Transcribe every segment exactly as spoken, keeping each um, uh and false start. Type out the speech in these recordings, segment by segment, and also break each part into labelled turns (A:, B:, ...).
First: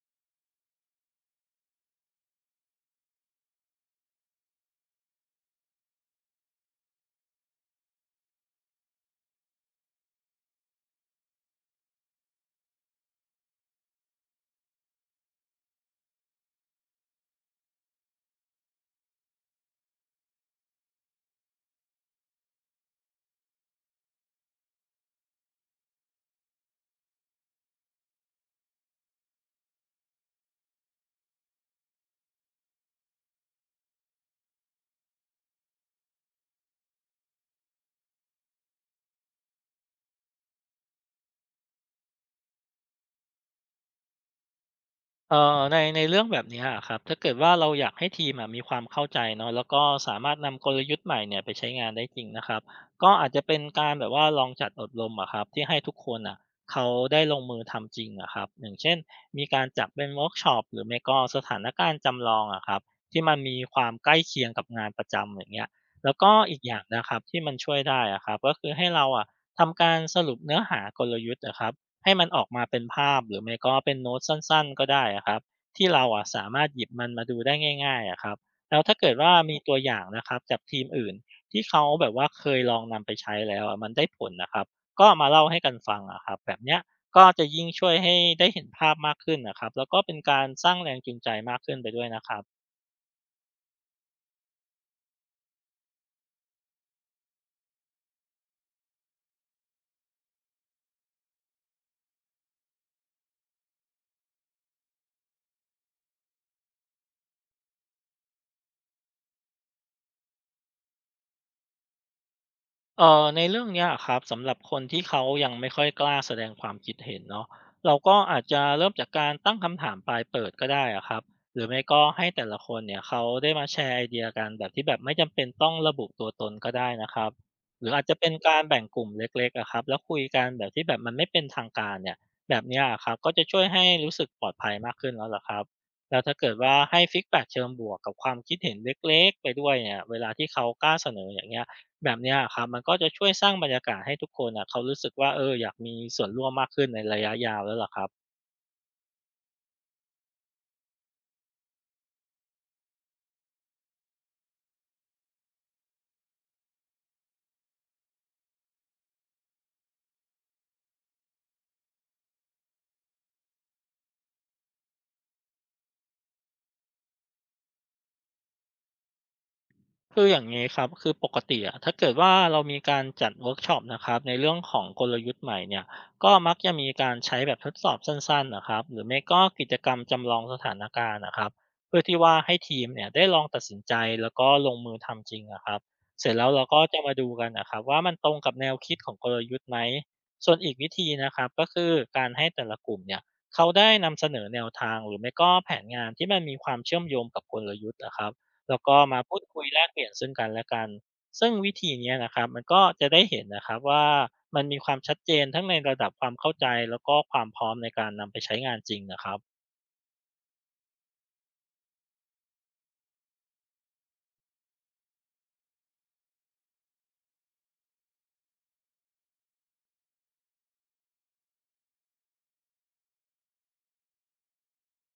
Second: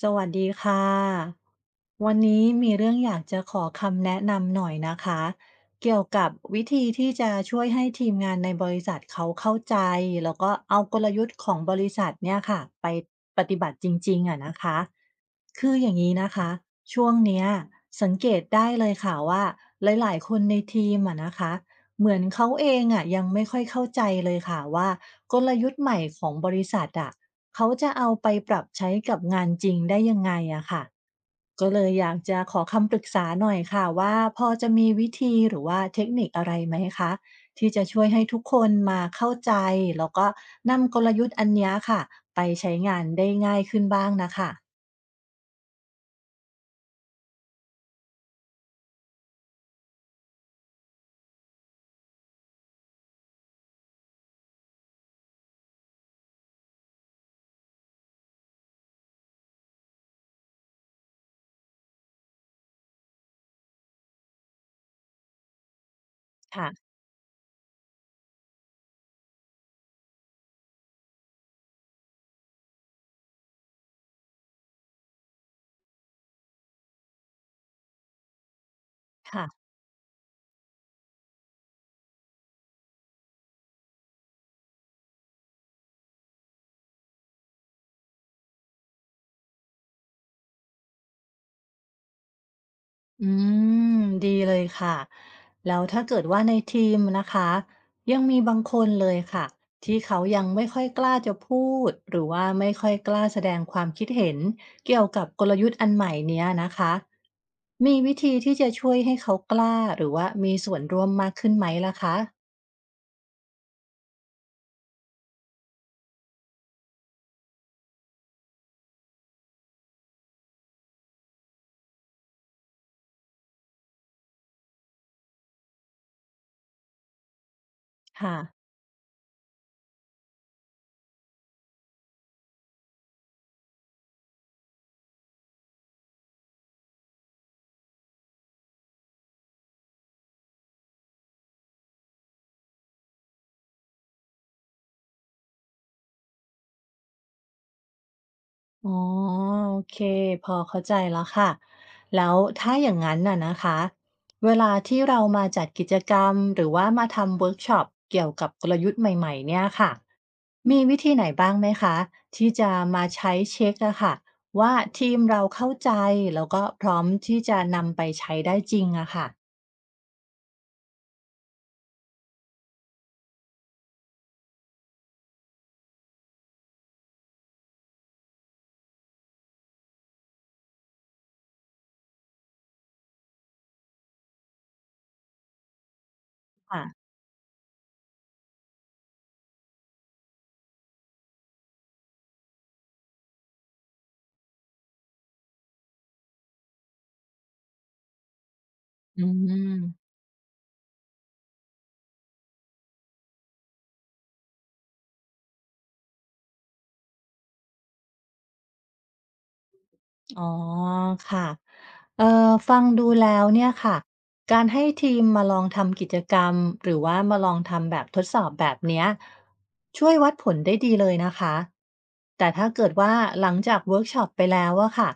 A: สวัสดีค่ะวันนี้มีเรื่องอยากจะขอคำแนะนำหน่อยนะคะเกี่ยวกับวิธีที่จะช่วยให้ทีมงานในบริษัทเขาเข้าใจแล้วก็เอากลยุทธ์ของบริษัทเนี่ยค่ะไปปฏิบัติจริงๆอะนะคะคืออย่างนี้นะคะช่วงเนี้ยสังเกตได้เลยค่ะว่าหลายๆคนในทีมอะนะคะเหมือนเขาเองอะยังไม่ค่อยเข้าใจเลยค่ะว่ากลยุทธ์ใหม่ของบริษัทอะ เขาจะเอาไปปรับใช้กับงานจริงได้ยังไงอะค่ะก็เลยอยากจะขอคำปรึกษาหน่อยค่ะว่าพอจะมีวิธีหรือว่าเทคนิคอะไรไหมคะที่จะช่วยให้ทุกคนมาเข้าใจแล้วก็นำกลยุทธ์อันเนี้ยค่ะไปใช้งานได้ง่ายขึ้นบ้างนะคะ
B: เอ่อในในเรื่องแบบเนี้ยอะครับถ้าเกิดว่าเราอยากให้ทีมอะมีความเข้าใจเนาะแล้วก็สามารถนำกลยุทธ์ใหม่เนี่ยไปใช้งานได้จริงนะครับก็อาจจะเป็นการแบบว่าลองจัดอบรมอะครับที่ให้ทุกคนอ่ะเขาได้ลงมือทำจริงอะครับอย่างเช่นมีการจัดเป็นเวิร์กช็อปหรือไม่ก็สถานการณ์จำลองอะครับที่มันมีความใกล้เคียงกับงานประจำอย่างเงี้ยแล้วก็อีกอย่าง
A: ค่ะ
B: นะครับที่มันช่วยได้อะครับก็คือให้เราอะทำการสรุปเนื้อหากลยุทธ์อะครับ ให้มันออกมาเป็นภาพหรือไม่ก็เป็นโน้ตสั้นๆก็ได้อะครับที่เราอะสามารถหยิบมันมาดูได้ง่ายๆอะครับแล้วถ้าเกิดว่า
A: ค่ะ
B: มีตัวอย่างนะครับจากทีมอื่นที่เขาแบบว่าเคยลองนำไปใช้แล้วอะมันได้ผลนะครับก็มาเล่าให้กันฟังอะครับแบบเนี้ยก็จะยิ่งช่วยให้ได้เห็นภาพมากขึ้นนะครับแล้วก็เป็นการสร้างแรงจูงใจมากขึ้นไปด้วยนะครับ
A: อืมดีเลยค่ะแล้วถ้าเกิดว่าในทีมนะคะยังมีบางคนเลยค่ะที่เขายังไม่ค่อยกล้าจะพูดหรือว่าไม่ค่อยกล้าแสดงความคิดเห็นเกี่ยวกับกลยุทธ์อันใหม่เนี้ยนะคะมีวิธีที่จะช่วยให้เขากล้าหรือว่ามีส่วนร่วมมากขึ้นไหมล่ะคะ
B: เอ่อในเรื่องเนี้ยครับสำหรับคนที่เขายังไม่ค่อยกล้าแสดงความคิดเห็นเนาะเราก็อาจจะเริ่มจากการตั้งคำถามปลายเปิดก็ได้อะครับหรือไม่ก็ให้แต่ละคนเนี่ยเขาได้มาแชร์ไอเดียกันแบบที่แบบไม่จำเป็นต้องระบุตัวตนก็ได้นะครับหรืออาจจะเป็น
A: ค่ะ
B: การแบ่งกลุ่มเล็กๆอะครับแล้วคุยกันแบบที่แบบมันไม่เป็นทางการเนี่ยแบบเนี้ยอะครับก็จะช่วยให้รู้สึกปลอดภัยมากขึ้นแล้วล่ะครับแล้วถ้าเกิดว่าให้ฟีดแบ็กเชิงบวกกับความคิดเห็นเล็กๆไปด้วยเนี่ยเวลาที่เขากล้าเสนออย่างเงี้ย แบบเนี้ยะครับมันก็จะช่วยสร้างบรรยากาศให้ทุกคนอะเขารู้สึกว่าเอออยากมีส่วนร่วมมากขึ้นในระยะยาวแล้วล่ะครับ
A: อ๋อโอเคพอเข้าใจแล้วค่ะแล้วถ้าอย่างนั้นน่ะนะคะเวลาที่เรามาจัดกิจกรรมหรือว่ามาทำเวิร์กช็อปเกี่ยวกับกลยุทธ์ใหม่ๆเนี่ยค่ะมีวิธีไหนบ้างไหมคะที่จะมาใช้เช็คอะค่ะว่าทีมเราเข้าใจแล้วก็พร้อมที่จะนำไปใช้ได้จริงอะค่ะ
B: คืออย่างนี้ครับคือปกติอะถ้าเกิดว่าเรามีการจัดเวิร์กช็อปนะครับในเรื่องของกลยุทธ์ใหม่เนี่ยก็มักจะมีการใช้แบบทดสอบสั้นๆนะครับหรือไม่ก็กิจกรรมจำลองสถานการณ์นะครับเพื่อที่ว่าให้ทีมเนี่ยได้ลองตัดสินใจแล้วก็ลงมือทำจริงนะครับเสร็จแล้วเราก็
A: ค่ะ
B: จะมาดูกันนะครับว่ามันตรงกับแนวคิดของกลยุทธ์ไหมส่วนอีกวิธีนะครับก็คือการให้แต่ละกลุ่มเนี่ยเขาได้นำเสนอแนวทางหรือไม่ก็แผนงานที่มันมีความเชื่อมโยงกับกลยุทธ์นะครับ แล้วก็มา
A: อื
B: พูดคุยแลกเป
A: ม
B: ลี่ยนซึ่งกันและกัน ซึ่งวิธีเนี้ยนะครับมันก็จะได้เห็นนะครับว่ามันมีความชัดเจนทั้งในระดับความเข้าใจแล้วก็ความพร้อมในการนำไปใช้งานจริงนะครับ
A: อ๋อค่ะเอ่อฟังดูแล้วเนี่ยค่ะการให้ทีมมาลองทำกิจกรรมหรือว่ามาลองทำแบบทดสอบแบบเนี้ยช่วยวัดผลได้ดีเลยนะคะแต่ถ้าเกิดว่าหลังจากเวิร์กช็อปไปแล้วอะค่ะ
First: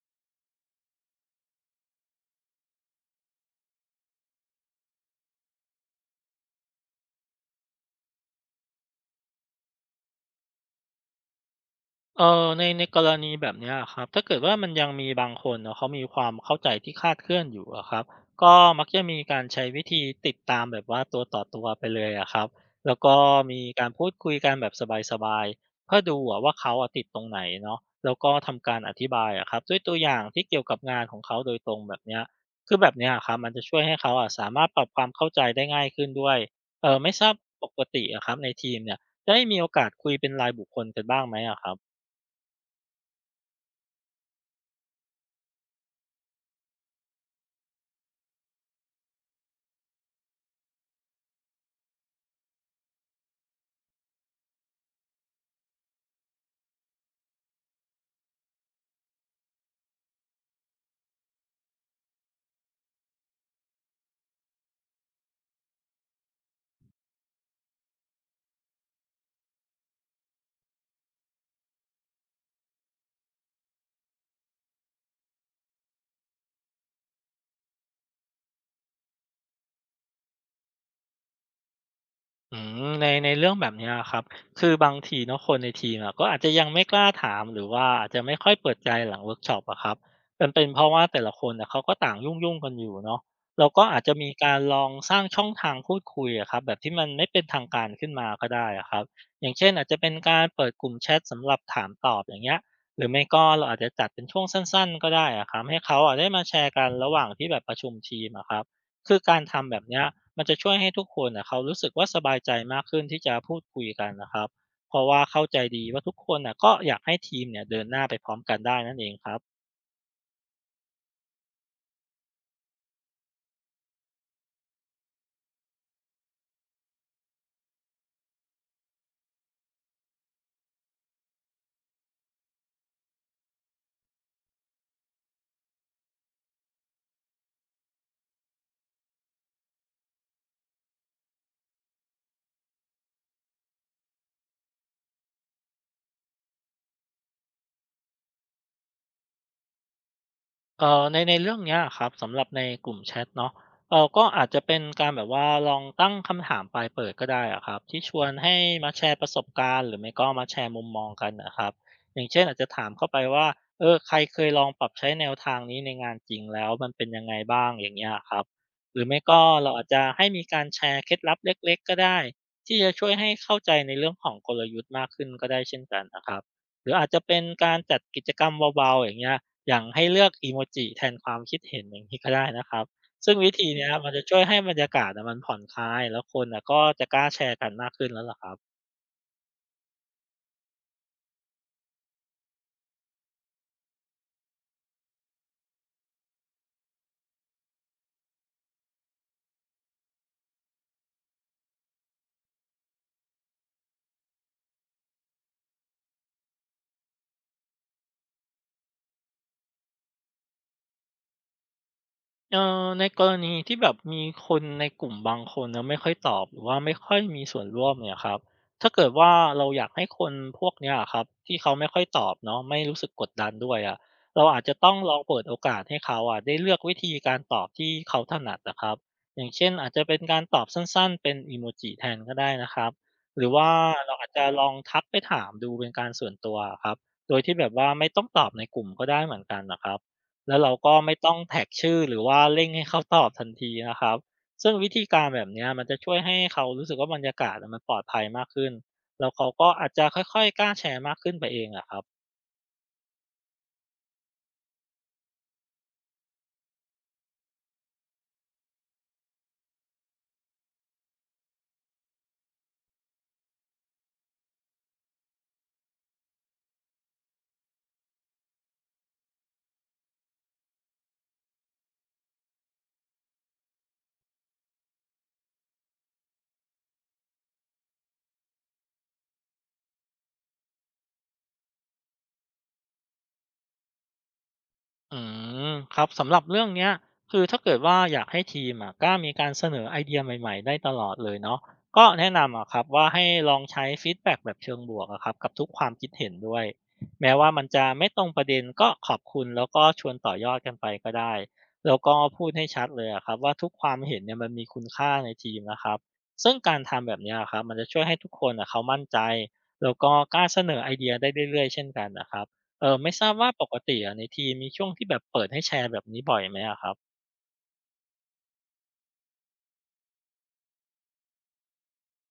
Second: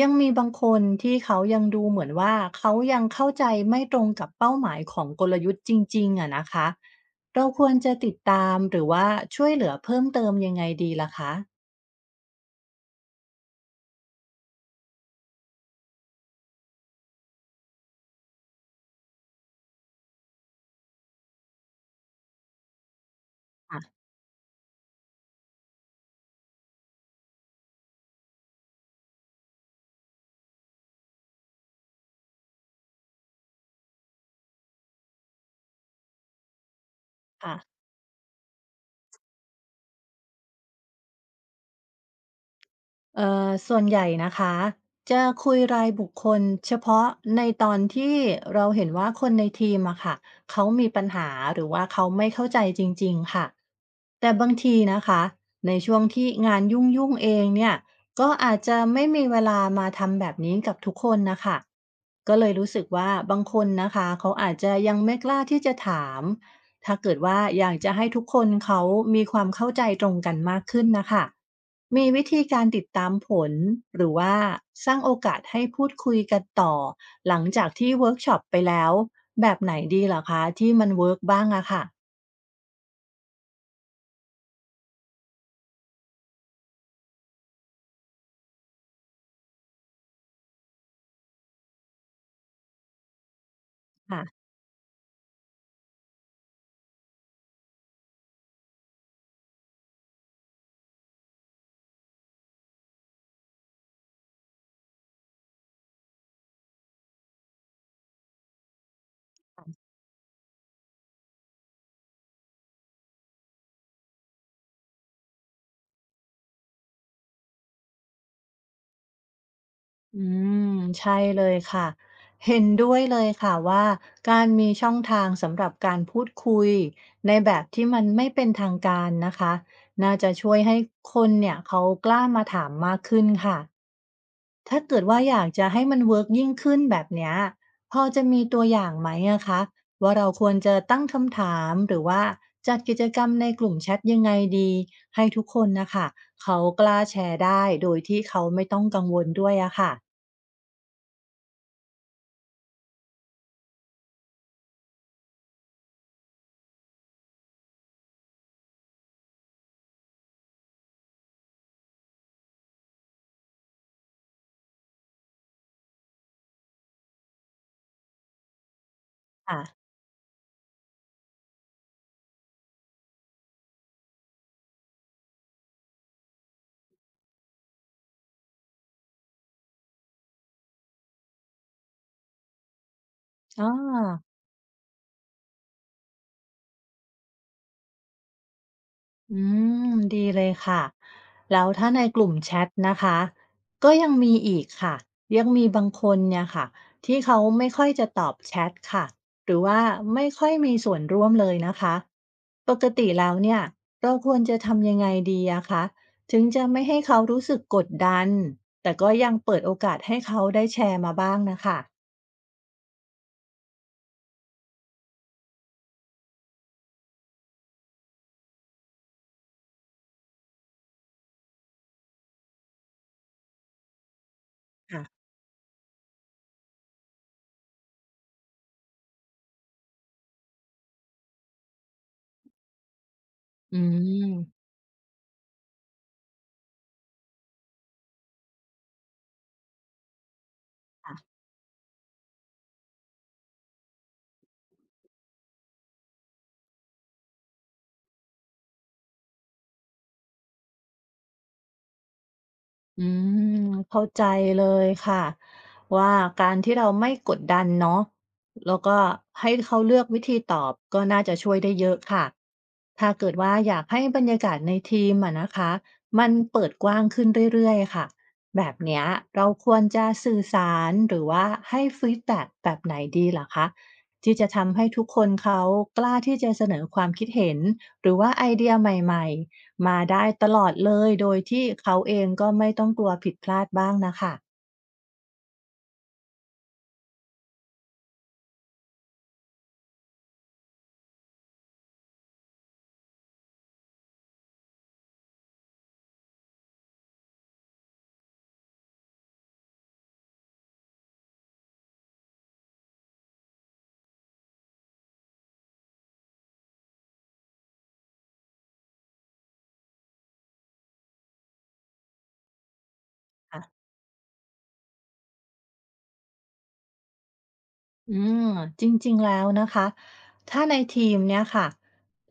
A: ยังมีบางคนที่เขายังดูเหมือนว่าเขายังเข้าใจไม่ตรงกับเป้าหมายของกลยุทธ์จริงๆอะนะคะเราควรจะติดตามหรือว่าช่วยเหลือเพิ่มเติมยังไงดีล่ะคะ
B: เอ่อในในกรณีแบบเนี้ยอะครับถ้าเกิดว่ามันยังมีบางคนเนาะเขามีความเข้าใจที่คลาดเคลื่อนอยู่อะครับก็มักจะมีการใช้วิธีติดตามแบบว่าตัวต่อตัวไปเลยอะครับแล้วก็มีการ
A: ค่ะ
B: พูดคุยกันแบบสบายๆเพื่อดูอะว่าเขาอะติดตรงไหนเนาะแล้วก็ทำการอธิบายอะครับด้วยตัวอย่างที่เกี่ยวกับงานของเขาโดยตรงแบบเนี้ยคือแบบเนี้ยอะครับมันจะช่วยให้เขาอะสามารถปรับความเข้าใจได้ง่ายขึ้นด้วยเอ่อไม่ทราบ
A: ค่ะ
B: ปกติอะครับในทีมเนี่ยได้มีโอกาสคุยเป็นรายบุคคลกันบ้างไหมอะครับ
A: เอ่อส่วนใหญ่นะคะจะคุยรายบุคคลเฉพาะในตอนที่เราเห็นว่าคนในทีมอะค่ะเขามีปัญหาหรือว่าเขาไม่เข้าใจจริงๆค่ะแต่บางทีนะคะในช่วงที่งานยุ่งๆเองเนี่ยก็อาจจะไม่มีเวลามาทำแบบนี้กับทุกคนนะคะก็เลยรู้สึกว่าบางคนนะคะเขาอาจจะยังไม่กล้าที่จะถาม ถ้าเกิดว่าอยากจะให้ทุกคนเขามีความเข้าใจตรงกันมากขึ้นนะคะมีวิธีการติดตามผลหรือว่าสร้างโอกาสให้พูดคุยกันต่อหลังจากที่เวิร์กช็อปไปแล้วแบบไหนดีเหรอคะที่มันเวิร์กบ้างอะค่ะ
B: อืมในในเรื่องแบบเนี้ยอครับคือบางทีเนาะคนในทีมอะก็อาจจะยังไม่กล้าถามหรือว่าอาจจะไม่ค่อยเปิดใจหลังเวิร์กช็อปอะครับมันเป็นเพราะว่าแต่ละคนนะเขาก็ต่างยุ่งยุ่งกันอยู่เนาะเราก็อาจจะ
A: ค่ะ
B: มีการลองสร้างช่องทางพูดคุยอะครับแบบที่มันไม่เป็นทางการขึ้นมาก็ได้อะครับอย่างเช่นอาจจะเป็นการเปิดกลุ่มแชทสำหรับถามตอบอย่างเงี้ยหรือไม่ก็เราอาจจะจัดเป็นช่วงสั้นๆก็ได้อะครับให้เขาอะได้มาแชร์กันระหว่างที่แบบประชุมทีมอะครับคือการทำแบบเนี้ย มันจะช่วยให้ทุกคนน่ะเขารู้สึกว่าสบายใจมากขึ้นที่จะพูดคุยกันนะครับเพราะว่าเข้าใจดีว่าทุกคนน่ะก็อยากให้ทีมเนี่ยเดินหน้าไปพร้อมกันได้นั่นเองครับ
A: อืมใช่เลยค่ะเห็นด้วยเลยค่ะว่าการมีช่องทางสำหรับการพูดคุยในแบบที่มันไม่เป็นทางการนะคะน่าจะช่วยให้คนเนี่ยเขากล้ามาถามมากขึ้นค่ะ ถ้าเกิดว่าอยากจะให้มันเวิร์กยิ่งขึ้นแบบเนี้ยพอจะมีตัวอย่างไหมอะคะว่าเราควรจะตั้งคำถามหรือว่าจัดกิจกรรมในกลุ่มแชทยังไงดีให้ทุกคนนะคะเขากล้าแชร์ได้โดยที่เขาไม่ต้องกังวลด้วยอะค่ะ
B: เอ่อในในเรื่องเนี้ยครับสำหรับในกลุ่มแชทเนาะเออก็อาจจะเป็นการแบบว่าลองตั้งคำถามปลายเปิดก็ได้อะครับที่ชวนให้มาแชร์ประสบการณ์หรือไม่ก็มาแชร์มุมมองกันนะครับอย่างเช่นอาจจะถามเข้าไปว่าเออใครเคยลองปรับใช้แนวทางนี้ในงานจริงแล้วมันเป็นยังไงบ้างอย่างเงี้ยครับหรือไม่ก็เรา
A: ค่ะ
B: อาจจะให้มีการแชร์เคล็ดลับเล็กๆก็ได้ที่จะช่วยให้เข้าใจในเรื่องของกลยุทธ์มากขึ้นก็ได้เช่นกันนะครับหรืออาจจะเป็นการจัดกิจกรรมเบาๆอย่างเงี้ย อย่างให้เลือกอีโมจิแทนความคิดเห็นอย่างที้ก็ได้นะครับซึ่งวิธี
A: อา
B: เนี้ยมมันจะช่วยให้บรรยากาศอะมันผ่อนคลายแล้วคนอะก็จะกล้าแชร์กันมากขึ้นแล้วล่ะครับ
A: อืมดีเลยค่ะแล้วถ้าในกลุ่มแชทนะคะก็ยังมีอีกค่ะยังมีบางคนเนี่ยค่ะที่เขาไม่ค่อยจะตอบแชทค่ะหรือว่าไม่ค่อยมีส่วนร่วมเลยนะคะปกติแล้วเนี่ยเราควรจะทำยังไงดีอะคะถึงจะไม่ให้เขารู้สึกกดดันแต่ก็ยังเปิดโอกาสให้เขาได้แชร์มาบ้างนะคะ
B: เอ่อในกรณีที่แบบมีคนในกลุ่มบางคนนะไม่ค่อยตอบหรือว่าไม่ค่อยมีส่วนร่วมเนี่ยครับถ้าเกิดว่าเราอยากให้คนพวกเนี้ยอะครับที่เขาไม่ค่อยตอบเนาะไม่รู้สึกกดดันด้วยอะเราอาจจะต้องลอง
A: ค่ะ
B: เปิดโอกาสให้เขาอะได้เลือกวิธีการตอบที่เขาถนัดนะครับอย่างเช่นอาจจะเป็นการตอบสั้นๆเป็นอีโมจิแทนก็ได้นะครับหรือว่า
A: อื
B: เราอาจจะล
A: ม
B: องทักไปถามดูเป็นการส่วนตัวครับโดยที่แบบว่าไม่ต้องตอบในกลุ่มก็ได้เหมือนกันนะครับ แล้วเราก็ไม่ต้
A: ค่ะ
B: องแท็กชื่อหรือว่าเร่งให้เขาตอบทันทีนะครับ ซึ่งวิธีการแบบเนี้ยมันจะช่วยให้เขารู้สึกว่าบรรยากาศอะมันปลอดภัยมากขึ้นแล้วเขาก็อาจจะค่อยๆกล้าแชร์มากขึ้นไปเองอะครับ
A: อืมเข้าใจเลยค่ะว่าการที่เราไม่กดดันเนาะแล้วก็ให้เขาเลือกวิธีตอบก็น่าจะช่วยได้เยอะค่ะถ้าเกิดว่าอยากให้บรรยากาศในทีมอะนะคะมันเปิดกว้างขึ้นเรื่อยๆค่ะแบบเนี้ยเราควรจะสื่อสารหรือว่าให้ฟีดแบ็กแบบไหนดีล่ะคะที่จะทำให้ทุกคนเขากล้าที่จะเสนอความคิดเห็นหรือว่าไอเดียใหม่ๆ มาได้ตลอดเลยโดยที่เขาเองก็ไม่ต้องกลัวผิดพลาดบ้างน่ะค่ะ
B: อืมครับสำหรับเรื่องเนี้ยคือถ้าเกิดว่าอยากให้ทีมอะกล้ามีการเสนอไอเดียใหม่ๆได้ตลอดเลยเนาะก็แนะนำอะครับว่าให้ลองใช้ฟีดแบ็กแบบเชิงบวกอะครับกับทุกความคิดเห็นด้วยแม้ว่ามันจะไม่ตรงประเด็นก็ขอบคุณแล้วก็ชวนต่อยอดกันไปก็ได้แล้วก็พูดให้ชัดเลยอะครับว่าทุกความเห็นเนี่ยมันมีคุณค่าในทีมนะครับซึ่งการทำแบบเนี้ยะครับมันจะช่วยให้ทุกคนอะเขามั่นใจแล้วก็กล้าเสนอไอเดียได้เรื่อยๆเช่นกันนะครับ เออไม่ทราบว่าปก
A: ค่ะ
B: ติอะในทีมมีช่วงที่แบบเปิดให้แชร์แบบนี้บ่อยไหมอะครับ
A: อืมจริงๆแล้วนะคะถ้าในทีมเนี่ยค่ะ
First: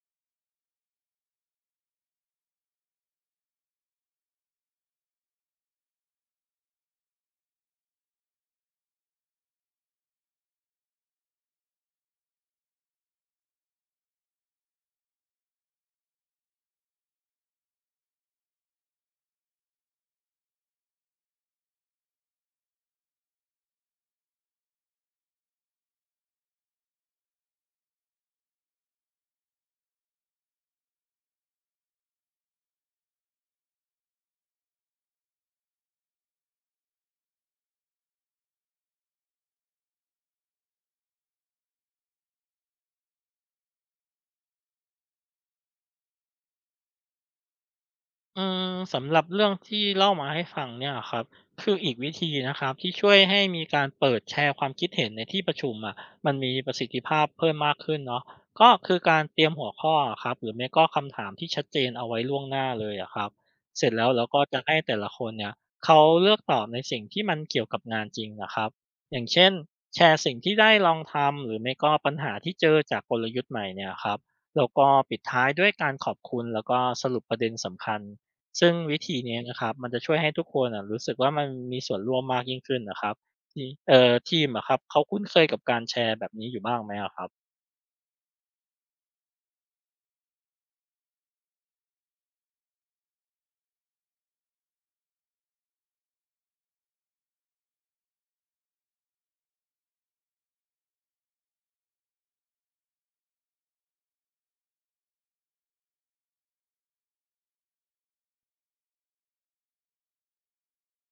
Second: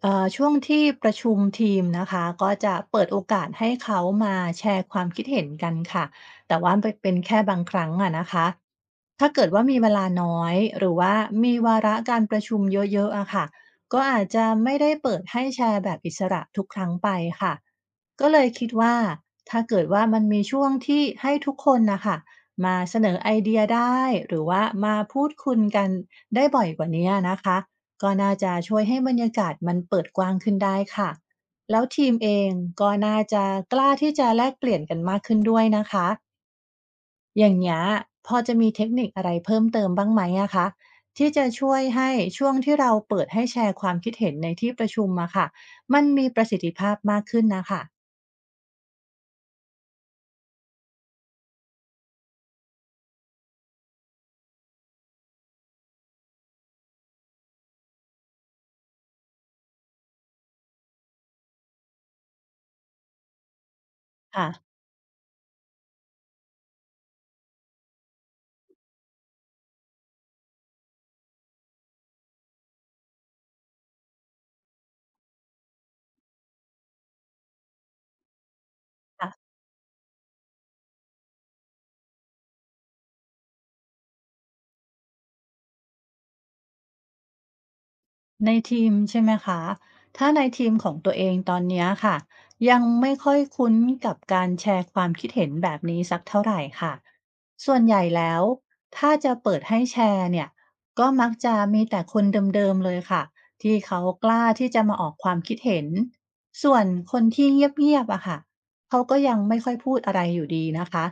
A: เอ่อช่วงที่ประชุมทีมนะคะก็จะเปิดโอกาสให้เขามาแชร์ความคิดเห็นกันค่ะแต่ว่ามันเป็นแค่บางครั้งอะนะคะ ถ้าเกิดว่ามีเวลาน้อยหรือว่ามีวาระการประชุมเยอะๆอะค่ะก็อาจจะไม่ได้เปิดให้แชร์แบบอิสระทุกครั้งไปค่ะก็เลยคิดว่าถ้าเกิดว่ามันมีช่วงที่ให้ทุกคนนะคะมาเสนอไอเดียได้หรือว่ามาพูดคุยกันได้บ่อยกว่านี้นะคะก็น่าจะช่วยให้บรรยากาศมันเปิดกว้างขึ้นได้ค่ะแล้วทีมเองก็น่าจะกล้าที่จะแลกเปลี่ยนกันมากขึ้นด้วยนะคะ อย่างเงี้ยพอจะมีเทคนิคอะไรเพิ่มเติมบ้างไหมอะคะที่จะช่วยให้ช่วงที่เราเปิดให้แชร์ความคิดเห็นในที่ประชุมอะค่ะมันมีประสิทธิภาพมากขึ้นนะคะ
B: อืมสำหรับเรื่องที่เล่ามาให้ฟังเนี่ยครับคืออีกวิธีนะครับที่ช่วยให้มีการเปิดแชร์ความคิดเห็นในที่ประชุมอะมันมีประสิทธิภาพเพิ่มมากขึ้นเนาะก็คือการเตรียมหัวข้ออะครับหรือไม่ก็คำถามที่ชัดเจนเอาไว้ล่วงหน้าเลยอะครับเสร็จแล้วเราก็จะ
A: ค่ะ
B: ให้แต่ละคนเนี่ยเขาเลือกตอบในสิ่งที่มันเกี่ยวกับงานจริงนะครับอย่างเช่นแชร์สิ่งที่ได้ลองทำหรือไม่ก็ปัญหาที่เจอจากกลยุทธ์ใหม่เนี่ยครับแล้วก็ปิดท้ายด้วยการขอบคุณแล้วก็สรุปประเด็นสำคัญ ซึ่งวิธีเนี้ย
A: ค่ะ
B: นะครับมันจะช่วยให้ทุกคนอะรู้สึกว่ามันมีส่วนร่วมมากยิ่งขึ้นนะครับทีเอ่อทีมอะครับเขาคุ้นเคยกับการแชร์แบบนี้อยู่บ้างไหมอะครับ
A: ในทีมใช่ไหมคะ ถ้าในทีมของตัวเองตอนเนี้ยค่ะยังไม่ค่อยคุ้นกับการแชร์ความคิดเห็นแบบนี้สักเท่าไหรค่ะส่วนใหญ่แล้วถ้าจะเปิดให้แชร์เนี่ยก็มักจะมีแต่คนเดิมๆเลยค่ะที่เขากล้าที่จะมาออกความคิดเห็นส่วนคนที่เงียบๆอะค่ะเขาก็ยังไม่ค่อยพูดอะไรอยู่ดีนะคะ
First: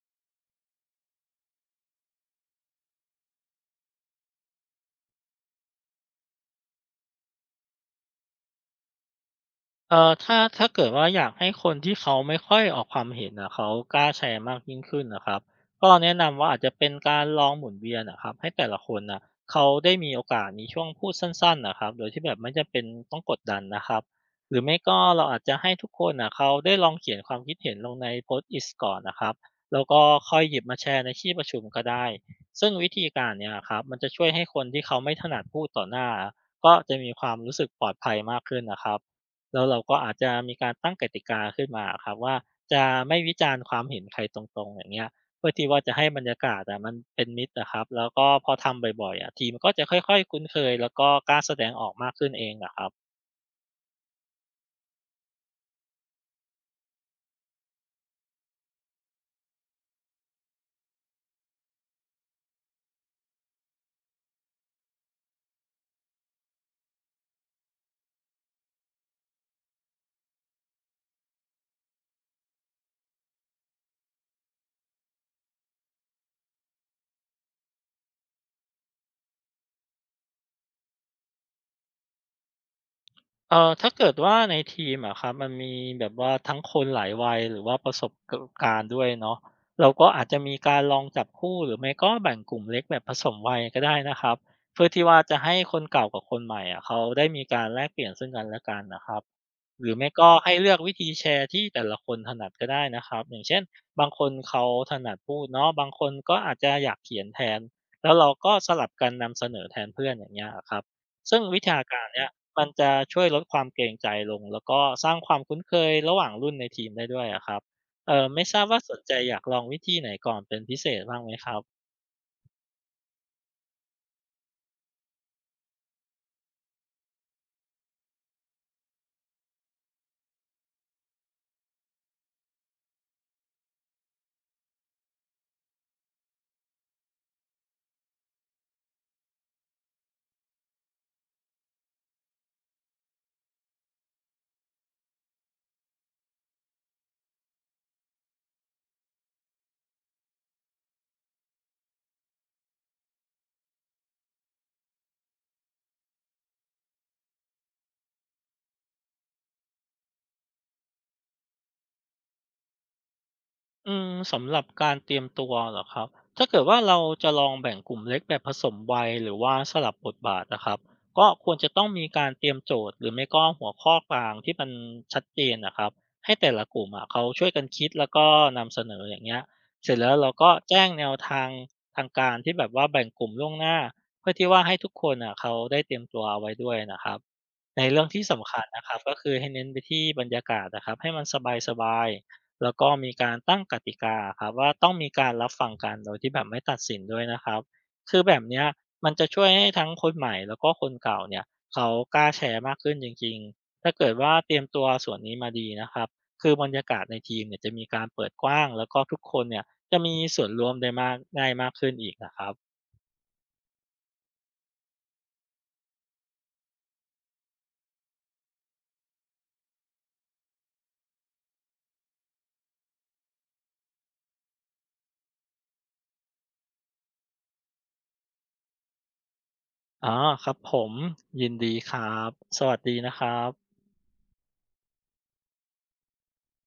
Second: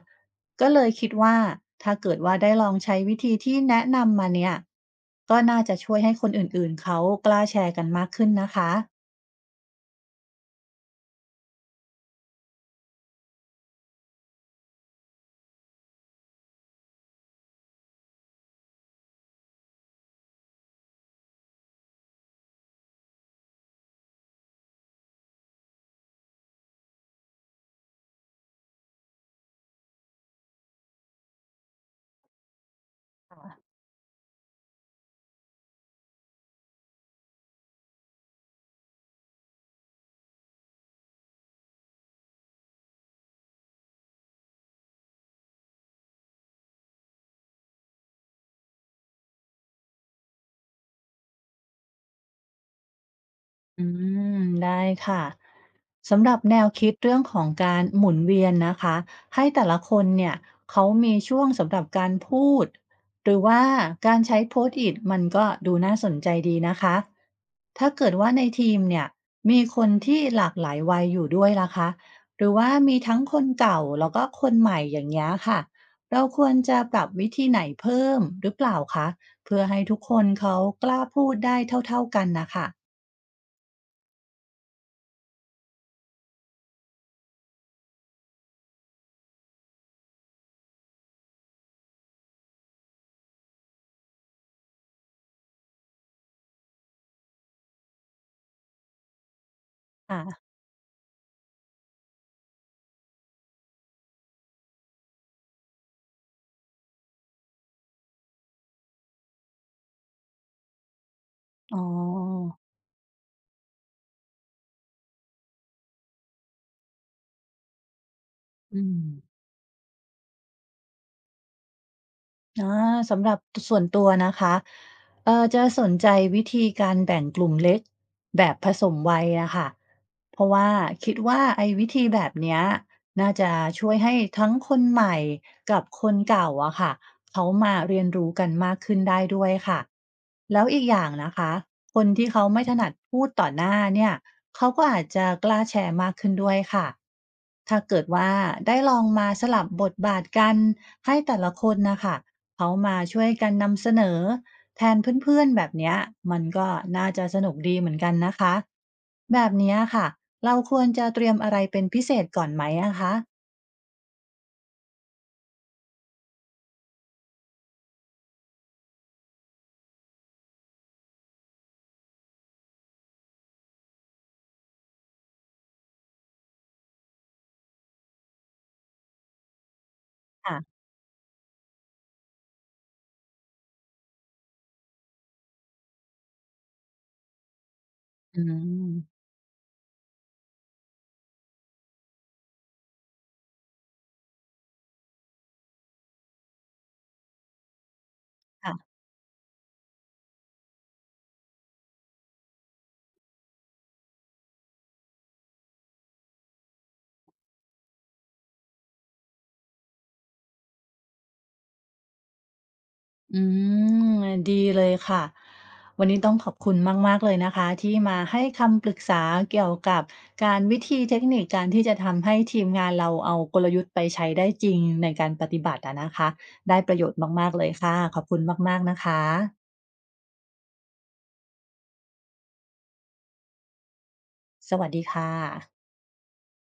A: ก็เลยคิดว่าถ้าเกิดว่าได้ลองใช้วิธีที่แนะนำมาเนี่ยก็น่าจะช่วยให้คนอื่นๆเขากล้าแชร์กันมากขึ้นนะคะ
B: เอ่อถ้าถ้าเกิดว่าอยากให้คนที่เขาไม่ค่อยออกความเห็นนะเขากล้าแชร์มากยิ่งขึ้นนะครับก็แนะนำว่าอาจจะเป็นการลองหมุนเวียนนะครับให้แต่ละคนนะเขาได้มีโอกาสมีช่วงพูดสั้นๆนะครับโดยที่แบบไม่จำเป็นต้องกดดันนะครับหรือไม่ก็เราอาจจะให้ทุกคนนะเขาได้ลองเขียนความคิดเห็นลงในโพสต์ t i สก่อนนะครับแล้วก็ค่อยหยิบมาแชร์ในที่ประชุมก็ได้ซึ่งวิธีการเนี่ยครับมันจะช่วยให้คนที่เขาไม่ถนัดพูดต่อหน้าก็จะมีความรู้สึกปลอดภัยมากขึ้นนะครับ แล้วเราก็อาจจะมีการตั้งกติกาขึ้นมาครับว่าจะไม่วิจารณ์ความเห็นใครตรงๆอย่างเงี้ยเพื่อที่ว่าจะให้บรรยากาศอะมันเป็นมิตรอะครับแล้วก็พอทำบ่อยๆอะทีมก็จะค่อยๆคุ้นเคยแล้วก็กล้าแสดงออกมากขึ้นเองอะครับ
A: อืมได้ค่ะสำหรับแนวคิดเรื่องของการหมุนเวียนนะคะให้แต่ละคนเนี่ยเขามีช่วงสำหรับการพูดหรือว่าการใช้โพสต์อิทมันก็ดูน่าสนใจดีนะคะถ้าเกิดว่าในทีมเนี่ยมีคนที่หลากหลายวัยอยู่ด้วยล่ะคะหรือว่ามีทั้งคนเก่าแล้วก็คนใหม่อย่างนี้ยค่ะเราควรจะปรับวิธีไหนเพิ่มหรือเปล่าคะเพื่อให้ทุกคนเขากล้าพูดได้เท่าๆกันนะคะ
B: เอ่อถ้าเกิดว่าในทีมอะครับมันมีแบบว่าทั้งคนหลายวัยหรือว่าประสบกการณ์ด้วยเนาะเราก็อาจจะมีการลองจับคู่หรือไม่ก็แบ่งกลุ่มเล็กแบบผสมวัยก็ได้นะครับเพื่อที่ว่าจะให้คนเก่ากับคนใหม่อะเขาได้มีการแลกเปลี่ยนซึ่งกันและกันนะครับ หรือไม่
A: อ่า
B: ก็ให้เลือกวิธีแชร์ที่แต่ละคนถนัดก็ได้นะครับอย่างเช่นบางคนเขาถนัดพูดเนาะบางคนก็อาจจะอยากเขียนแทนแล้วเราก็สลับกันนำเสนอแทนเพื่อนอย่างเงี้ยครับซึ่งวิ
A: อ๋
B: ชา
A: อ
B: การเนี้ยมันจะช่วยลดความเกรงใจลงแล้วก็สร้างความคุ้นเคยระหว่างรุ่นในทีมได้ด้วยอะครับเออไม่ทราบ
A: อื
B: ว่าส
A: ม
B: นใจอยากลองวิธีไหนก่อนเป็นพิเศษบ้างไหมครับ
A: อาสำหรับส่วนตัวนะคะเอ่อจะสนใจวิธีการแบ่งกลุ่มเล็กแบบผสมวัยอะค่ะเพราะว่าคิดว่าไอ้วิธีแบบเนี้ยน่าจะช่วยให้ทั้งคนใหม่กับคนเก่าอะค่ะเขามาเรียนรู้กันมากขึ้นได้ด้วยค่ะแล้วอีกอย่างนะคะคนที่เขาไม่ถนัดพูดต่อหน้าเนี่ยเขาก็อาจจะกล้าแชร์มากขึ้นด้วยค่ะถ้าเกิดว่าได้ลองมาสลับบทบาทกันให้แต่ละคนนะคะ เขามาช่วยกันนำเสนอแทนเพื่อนๆแบบเนี้ยมันก็น่าจะสนุกดีเหมือนกันนะคะแบบเนี้ยค่ะเราควรจะเตรียมอะไรเป็นพิเศษก่อนไหมอะคะ
B: อืมสำหรับการเตรียมตัวเหรอครับถ้าเกิดว่าเราจะลองแบ่งกลุ่มเล็กแบบผสมวัยหรือว่าสลับบทบาทนะครับก็ควรจะต้องมีการเตรียมโจทย์หรือไม่ก็หัวข้อกลางที่มันชัดเจนนะครับให้แต่ละกลุ่มอะเขาช่วยกันคิดแล้วก็นำเสนออย่างเงี้ยเสร็จแล้วเราก็
A: ค่ะ
B: แจ้งแนวทางทางการที่แบบว่าแบ่งกลุ่มล่วงหน้าเพื่อที่ว่าให้ทุกคนอ่ะเขาได้เตรียมตัวเอาไว้ด้วยนะครับในเรื่องที่
A: อื
B: สำคัญนะค
A: ม
B: รับก็คือให้เน้นไปที่บรรยากาศนะครับให้มันสบายๆ แล้วก็มีการตั้งกติกาครับว่าต้องมีการรับฟังกันโดยที่แบบไม่ตัดสินด้วยนะครับคือแบบเนี้ย
A: ค่ะ
B: มันจะช่วยให้ทั้งคนใหม่แล้วก็คนเก่าเนี่ยเขากล้าแชร์มากขึ้นจริงๆถ้าเกิดว่าเตรียมตัวส่วนนี้มาดีนะครับคือบรรยากาศในทีมเนี่ยจะมีการเปิดกว้างแล้วก็ทุกคนเนี่ยจะมีส่วนร่วมได้มากง่ายมากขึ้นอีกนะครับ
A: อืมดีเลยค่ะวันนี้ต้องขอบคุณมากๆเลยนะคะที่มาให้คำปรึกษาเกี่ยวกับการวิธีเทคนิคการที่จะทำให้ทีมงานเราเอากลยุทธ์ไปใช้ได้จริงในการปฏิบัติอะนะคะได้ประโยชน์มากๆเลยค่ะขอบคุณมากๆนะคะ
B: อ๋อครับผมยินดีครับสวัสดีนะครับ
A: สวัสดีค่ะ